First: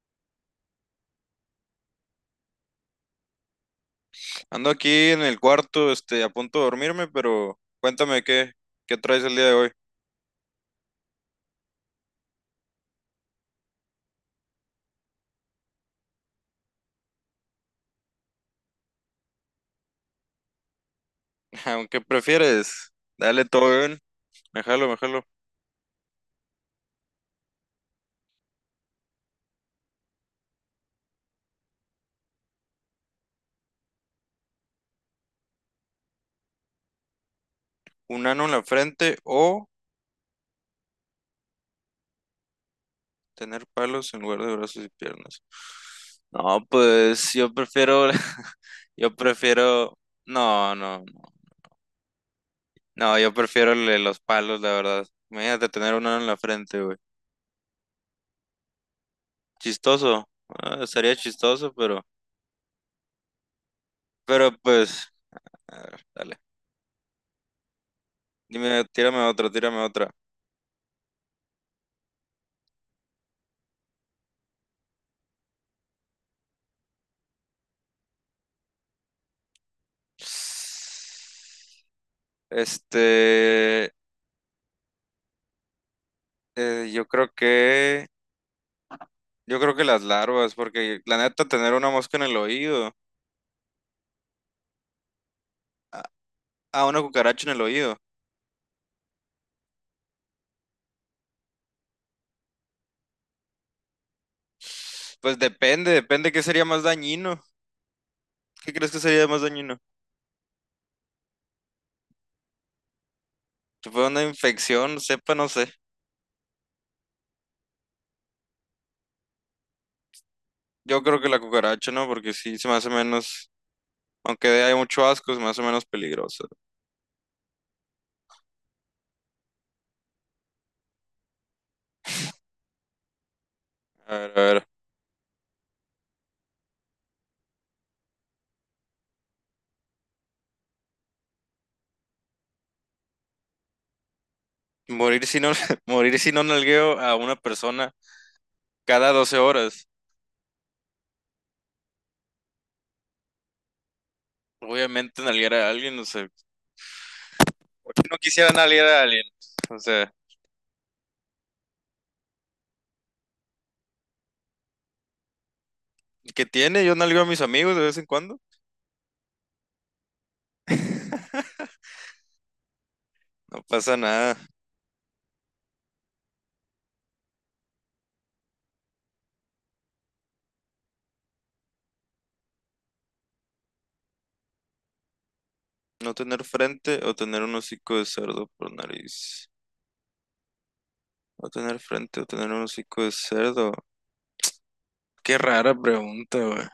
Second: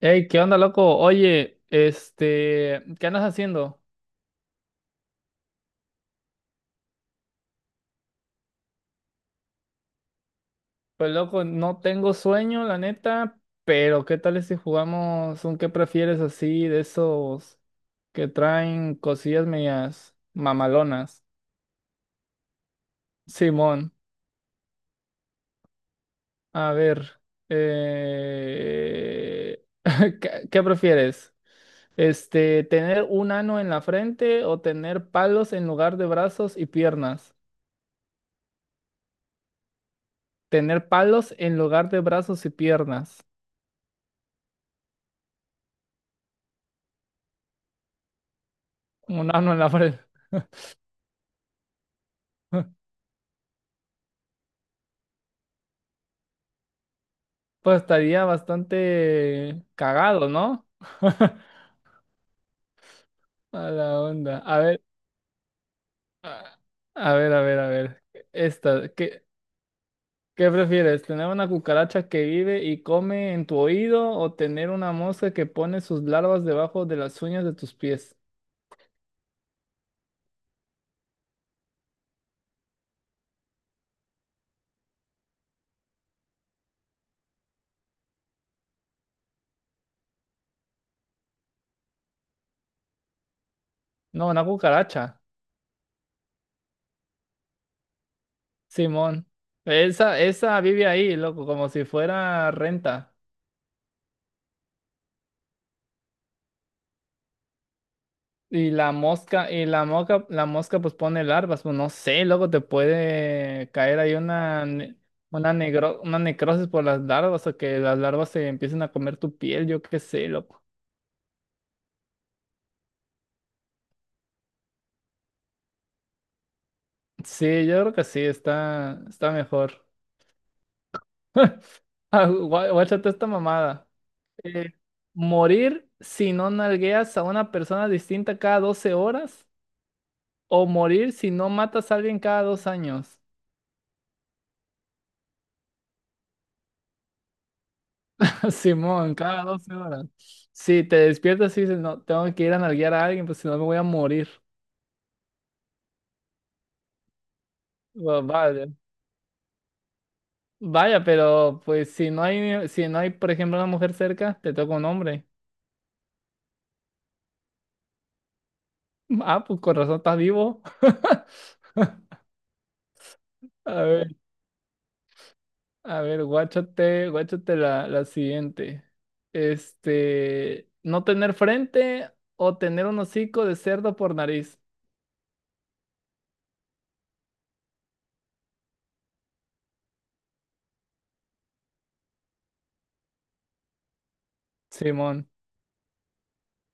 Ey, ¿qué onda, loco? Oye, ¿qué andas haciendo? Ando aquí en el cuarto, a punto de dormirme, pero cuéntame qué traes el día de hoy. Pues, loco, no tengo sueño, la neta, pero ¿qué tal si jugamos un qué prefieres así de esos que traen cosillas medias mamalonas? Aunque prefieres, dale todo Simón, bien, me jalo. a ver, eh, ¿ qué prefieres? Este, ¿tener un ano en la frente o tener palos en lugar de brazos y piernas? Un ano en la frente o Tener palos en lugar de brazos y piernas. tener palos en lugar de brazos y piernas. No, pues yo prefiero, yo Un ano en la pared. prefiero, no, no, no, no, yo prefiero el de los palos, la verdad. Imagínate tener un ano en la frente, güey. Pues estaría bastante Chistoso, cagado, ¿no? Estaría chistoso, pero, A la onda. pero A ver, pues, a ver, dale. a a ver, a ver. Dime, Esta, ¿ tírame otra. qué prefieres? ¿Tener una cucaracha que vive y come en tu oído o tener una mosca que pone sus larvas debajo de las uñas de tus pies? Este, eh, yo creo que, yo creo que las larvas, porque la neta tener una mosca en el oído, No, una cucaracha. a, a una cucaracha en el oído, Simón. Esa vive ahí, loco, como si fuera renta. pues depende qué sería más dañino. ¿Qué crees que sería más Y dañino? La mosca pues pone larvas, pues no sé, luego te puede Si caer fuera ahí una una, infección, sepa, no una, sé. negro, una necrosis por las larvas o que las larvas se empiecen a comer tu piel, yo qué sé, loco. Yo creo que la cucaracha, ¿no? Porque sí, se me hace menos, aunque hay mucho asco, se me hace menos peligroso. Sí, yo creo que sí, está mejor. Ah, Guáchate esta mamada. A ver, a ver. Eh, morir si no nalgueas a una persona distinta cada 12 horas o morir si no matas a alguien cada dos años. Morir si no, morir si no nalgueo a una persona cada Simón, 12 cada 12 horas. horas. Si te despiertas y dices, no, tengo que ir a nalguear a alguien, pues si no me voy a morir. Obviamente nalguear a alguien, no sé. ¿Por no Bueno, quisiera vaya. nalguear a alguien? O sea, Vaya, pero pues si no hay, por ejemplo, una mujer cerca, te toca un hombre. ¿qué tiene? Yo nalgueo a mis amigos de vez en cuando. Ah, pues con razón estás vivo. No A pasa ver, nada. a ver, guáchate la siguiente. Este, no tener frente o tener un hocico de cerdo por nariz. No tener frente o tener un hocico de cerdo por nariz. No tener frente o tener un hocico de cerdo. Simón. Qué rara pregunta, güey.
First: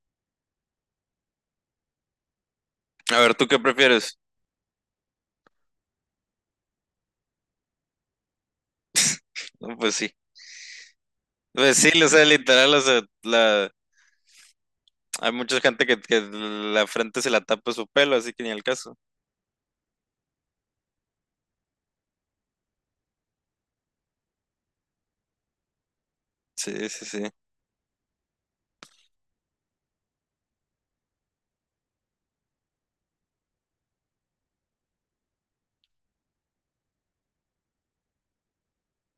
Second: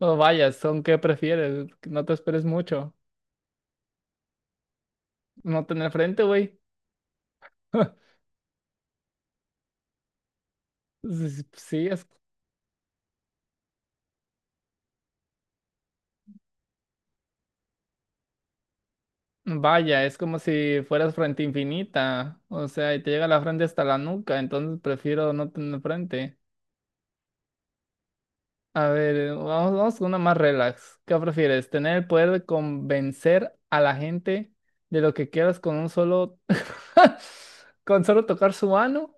No vayas, ¿son qué prefieres? No te esperes mucho. A ver, ¿tú qué prefieres? No tener frente, güey. No, pues sí. s- Pues Sí, sí, es, o sea, literal, o sea, la... hay mucha gente que la frente se la tapa su pelo, así que ni al caso. vaya, es como si fueras frente infinita, o sea, y te llega la frente hasta la nuca, entonces prefiero no tener frente. Sí, sí, sí. A ver, vamos, vamos con una más relax. ¿Qué prefieres? ¿Tener el poder de convencer a la gente de lo que quieras con solo tocar su mano?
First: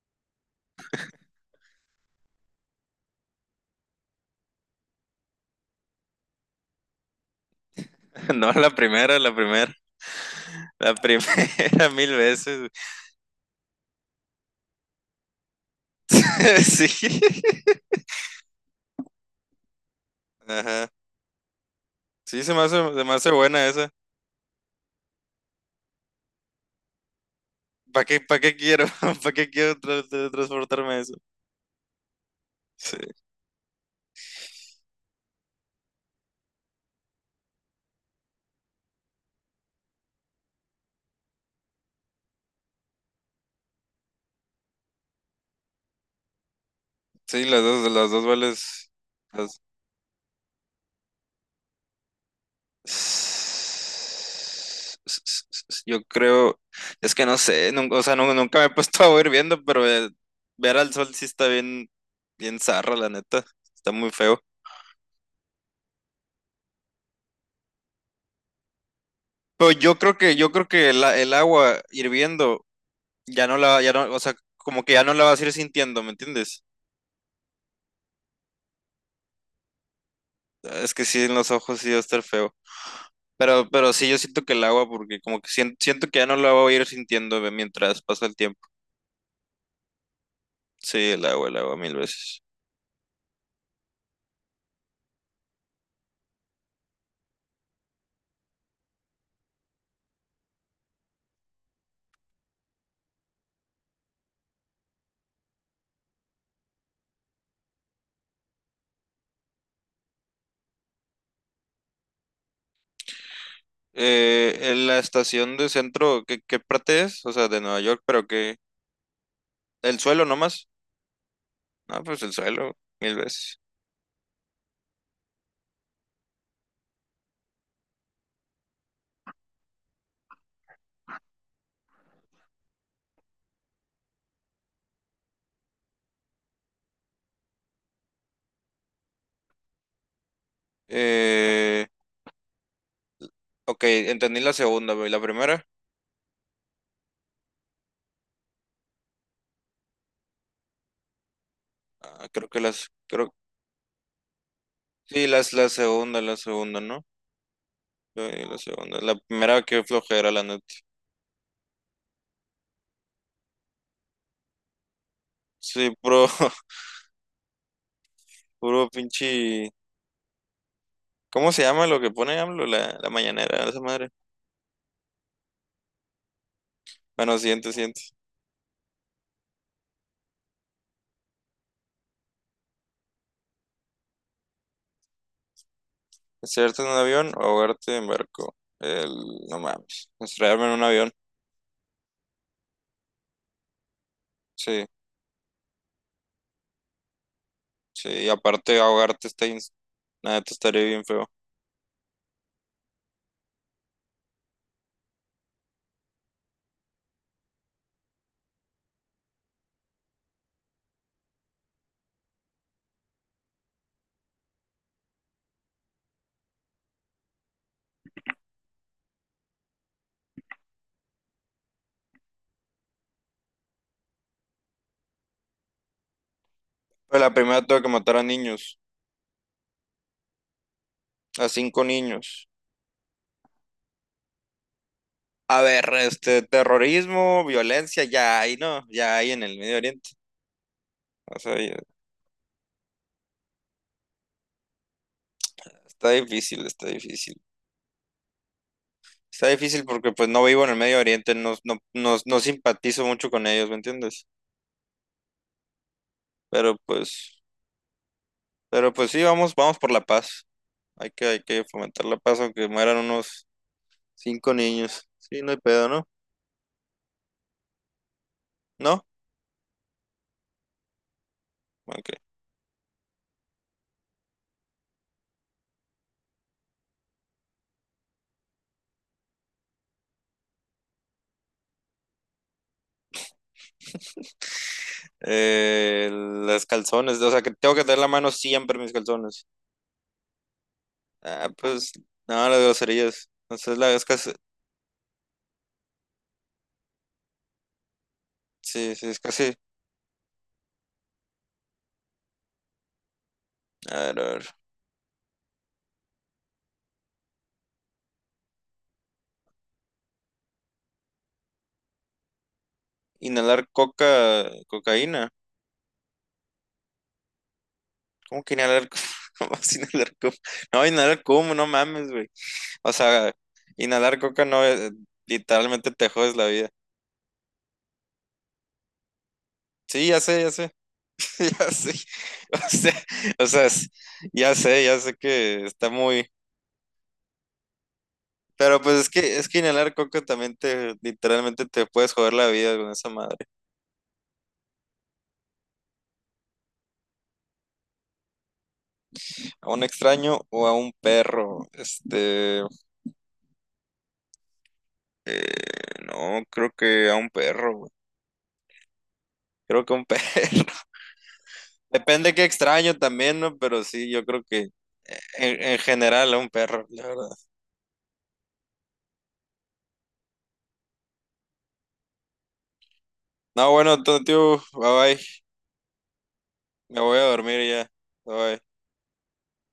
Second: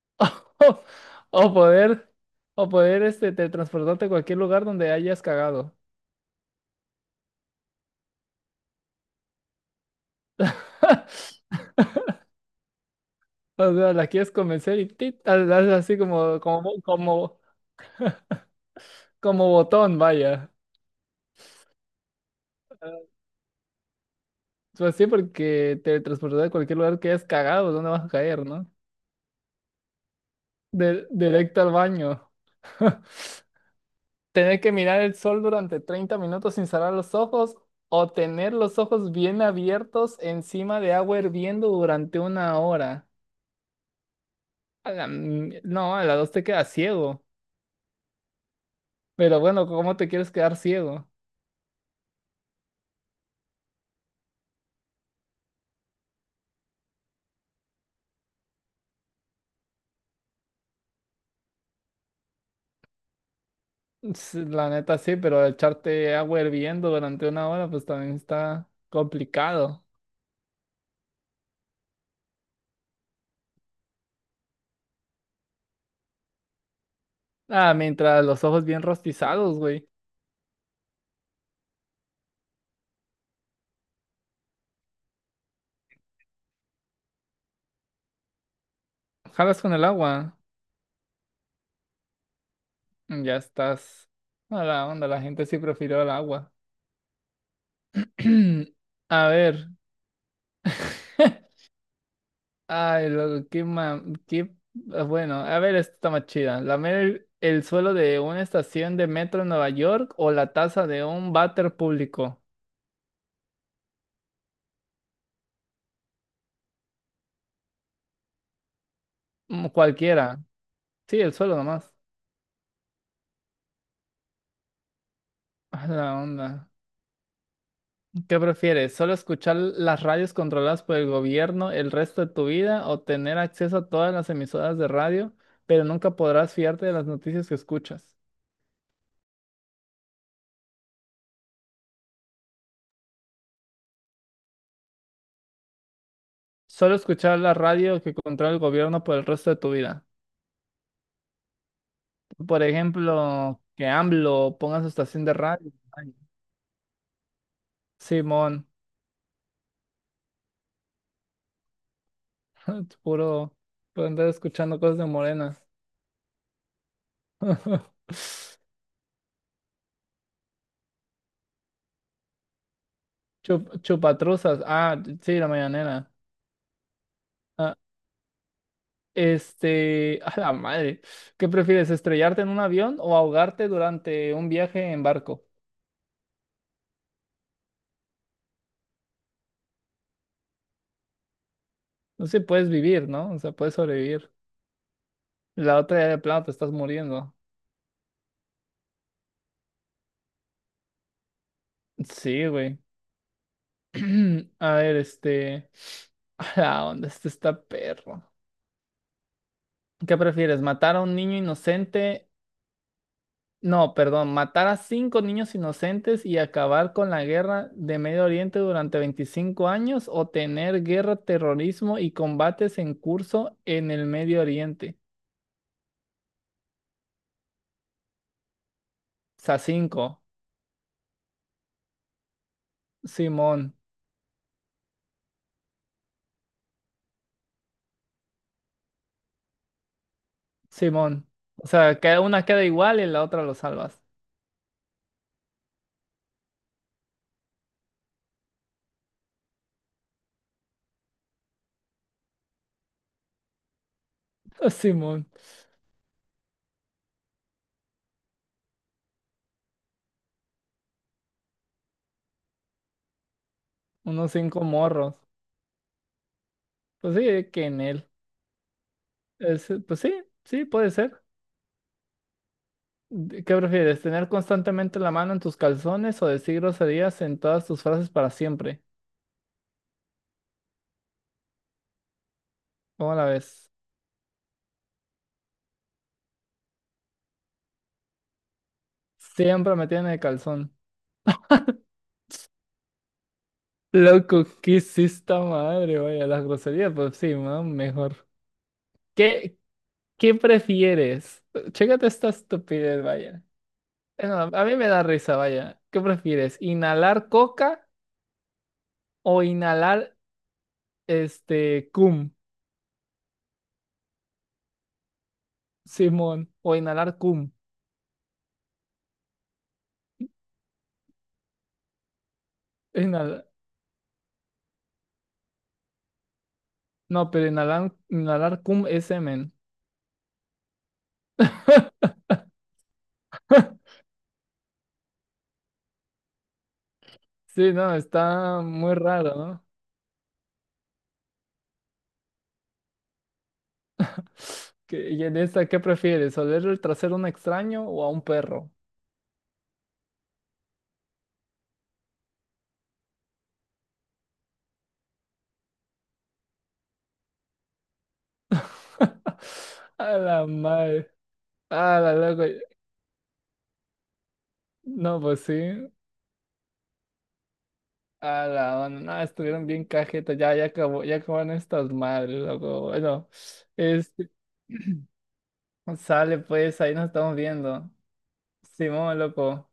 ¿O, o poder, o poder teletransportarte a cualquier lugar donde hayas cagado? No, la primera. La primera mil veces. O sea, la quieres convencer y tit, la haces así Güey. Sí. como, Como botón, vaya. Ajá. Sí, se me hace buena esa. Pues sí, porque teletransportar a cualquier lugar que hayas cagado, ¿dónde ¿Para vas a para caer, qué no? quiero? ¿Para qué quiero transportarme a eso? Directo al baño. Sí, Tener que mirar el sol durante 30 minutos sin cerrar los ojos o tener los ojos bien abiertos encima de agua hirviendo durante una hora. No, a las dos te quedas ciego. sí, las dos vales. Pero las- bueno, ¿cómo te quieres quedar ciego? Yo creo, es que no sé, o sea, nunca me he puesto a hirviendo, pero ver al sol sí está bien zarra, la neta. Está muy feo. Sí, la neta sí, pero echarte agua hirviendo durante una hora, pues también está Pero complicado. Yo creo que el agua hirviendo ya no, o sea, como que ya no la vas a ir sintiendo, ¿me entiendes? Ah, mientras los ojos bien rostizados, güey. Es que sí, en los ojos sí va a estar feo. Pero sí, yo siento que el agua, porque como que siento que ya no la voy a ir sintiendo ve, mientras pasa el tiempo. Jalas con el agua. Sí, el agua, mil veces. Ya estás. A la onda, la gente sí prefirió el agua. A ver. Ay, loco, qué ma... qué... ah, Bueno, a ver, esta está más chida. ¿Lamer el suelo de una estación de metro en Nueva York o la taza de un váter público? En la estación de centro, qué parte es? O sea, de Nueva York, pero que... Mm, ¿El suelo cualquiera. nomás? Sí, el suelo nomás. No, pues el suelo, mil veces. A la onda. ¿Qué prefieres? ¿Solo escuchar las radios controladas por el gobierno el resto de tu vida o tener acceso a todas las emisoras de radio, pero nunca podrás fiarte de las noticias que escuchas? Eh, ok, entendí la segunda, güey. ¿La primera? Solo escuchar la radio que controla el gobierno por el resto de tu vida. Ah, creo que Por las... Creo, ejemplo, que AMLO ponga su estación sí, de radio. Ay, la segunda, ¿no? Sí, la Simón, segunda. La primera, qué flojera, la neta. puro, por andar escuchando cosas de morenas. Sí, puro, puro pinche... ¿Cómo se llama lo que pone AMLO? La mañanera, esa madre. chupatruzas. Ah, sí, la mañanera. Bueno, Ah, siguiente. A la madre, ¿qué prefieres, estrellarte en un avión o ahogarte durante un viaje en barco? ¿Estrellarte en un avión o ahogarte en barco? No mames. Estrellarme en un avión. No sé, puedes vivir, ¿no? O sea, puedes sobrevivir. Sí, La otra ya de plano te estás muriendo. sí. Y aparte, ahogarte está, nada, te estaría bien feo. Sí, güey. A ver, a la onda, este está perro. ¿Qué prefieres, matar a un niño inocente No, perdón, matar a cinco niños inocentes y acabar con la guerra de Medio Oriente durante 25 años o tener guerra, terrorismo y combates en curso en el Medio Oriente. Pero la primera tuve que matar a niños. O sea, cinco. A 5 niños. Simón, A ver, este, terrorismo, violencia, ya hay, ¿no? Ya hay en el Medio Oriente. Simón. O sea, O sea, que una queda igual y la otra lo salvas. está está difícil. Está difícil porque pues no vivo en el Medio Oriente, no, no, no, no simpatizo mucho con ellos, ¿me entiendes? Simón, Pero pues... Pero pues sí, vamos por la paz. Hay que fomentar la paz, aunque mueran unos unos cinco cinco niños. morros. Sí, no hay pedo, ¿no? Pues sí, que en él. ¿No? Pues sí, sí, puede ser. Ok. ¿Qué prefieres? ¿Tener constantemente la mano en tus calzones o decir groserías en todas tus frases para siempre? ¿Cómo la ves? Las calzones, o sea, que tengo que tener la mano siempre en mis calzones. Siempre me tiene de calzón. Ah, pues, no, las groserías. Entonces, la es casi, Loco, ¿qué es esta madre? Vaya, las groserías, pues sí, ¿no? Mejor. sí, sí, es casi. ¿Qué, qué prefieres? Chécate esta estupidez, vaya. A ver, a ver. No, a mí me da risa, vaya. ¿Qué prefieres? ¿Inhalar coca o inhalar este cum, Inhalar coca, cocaína. Simón? O inhalar cum. ¿Cómo que inhalar? ¿Cómo vas inhalar coca? No, inhalar como, no mames, güey. O sea, Inhala- inhalar coca no, literalmente te jodes la vida. No, pero inhalar cum es semen. Sí, ya sé. Ya sé, o sea, o sea, es- ya sé que está muy, Sí, no, está pero muy pues raro, es que ¿no? inhalar coca también te literalmente te puedes joder la vida con esa madre. ¿Y en esta qué prefieres? ¿Oler el trasero a un extraño o a un perro? A un extraño o a un perro, eh, no, creo que a un perro, güey. Creo que a un A perro. la madre. A la Depende qué loco. extraño también, ¿no? Pero sí, yo creo que No, pues sí. En general a un perro, la verdad. A la onda. No, estuvieron bien cajetas. Ya acabó, ya acabaron estas madres, loco. Bueno, No, bueno, este. tío, bye bye. Sale pues, ahí Me nos voy a estamos dormir viendo. ya. Bye, bye. Simón, loco.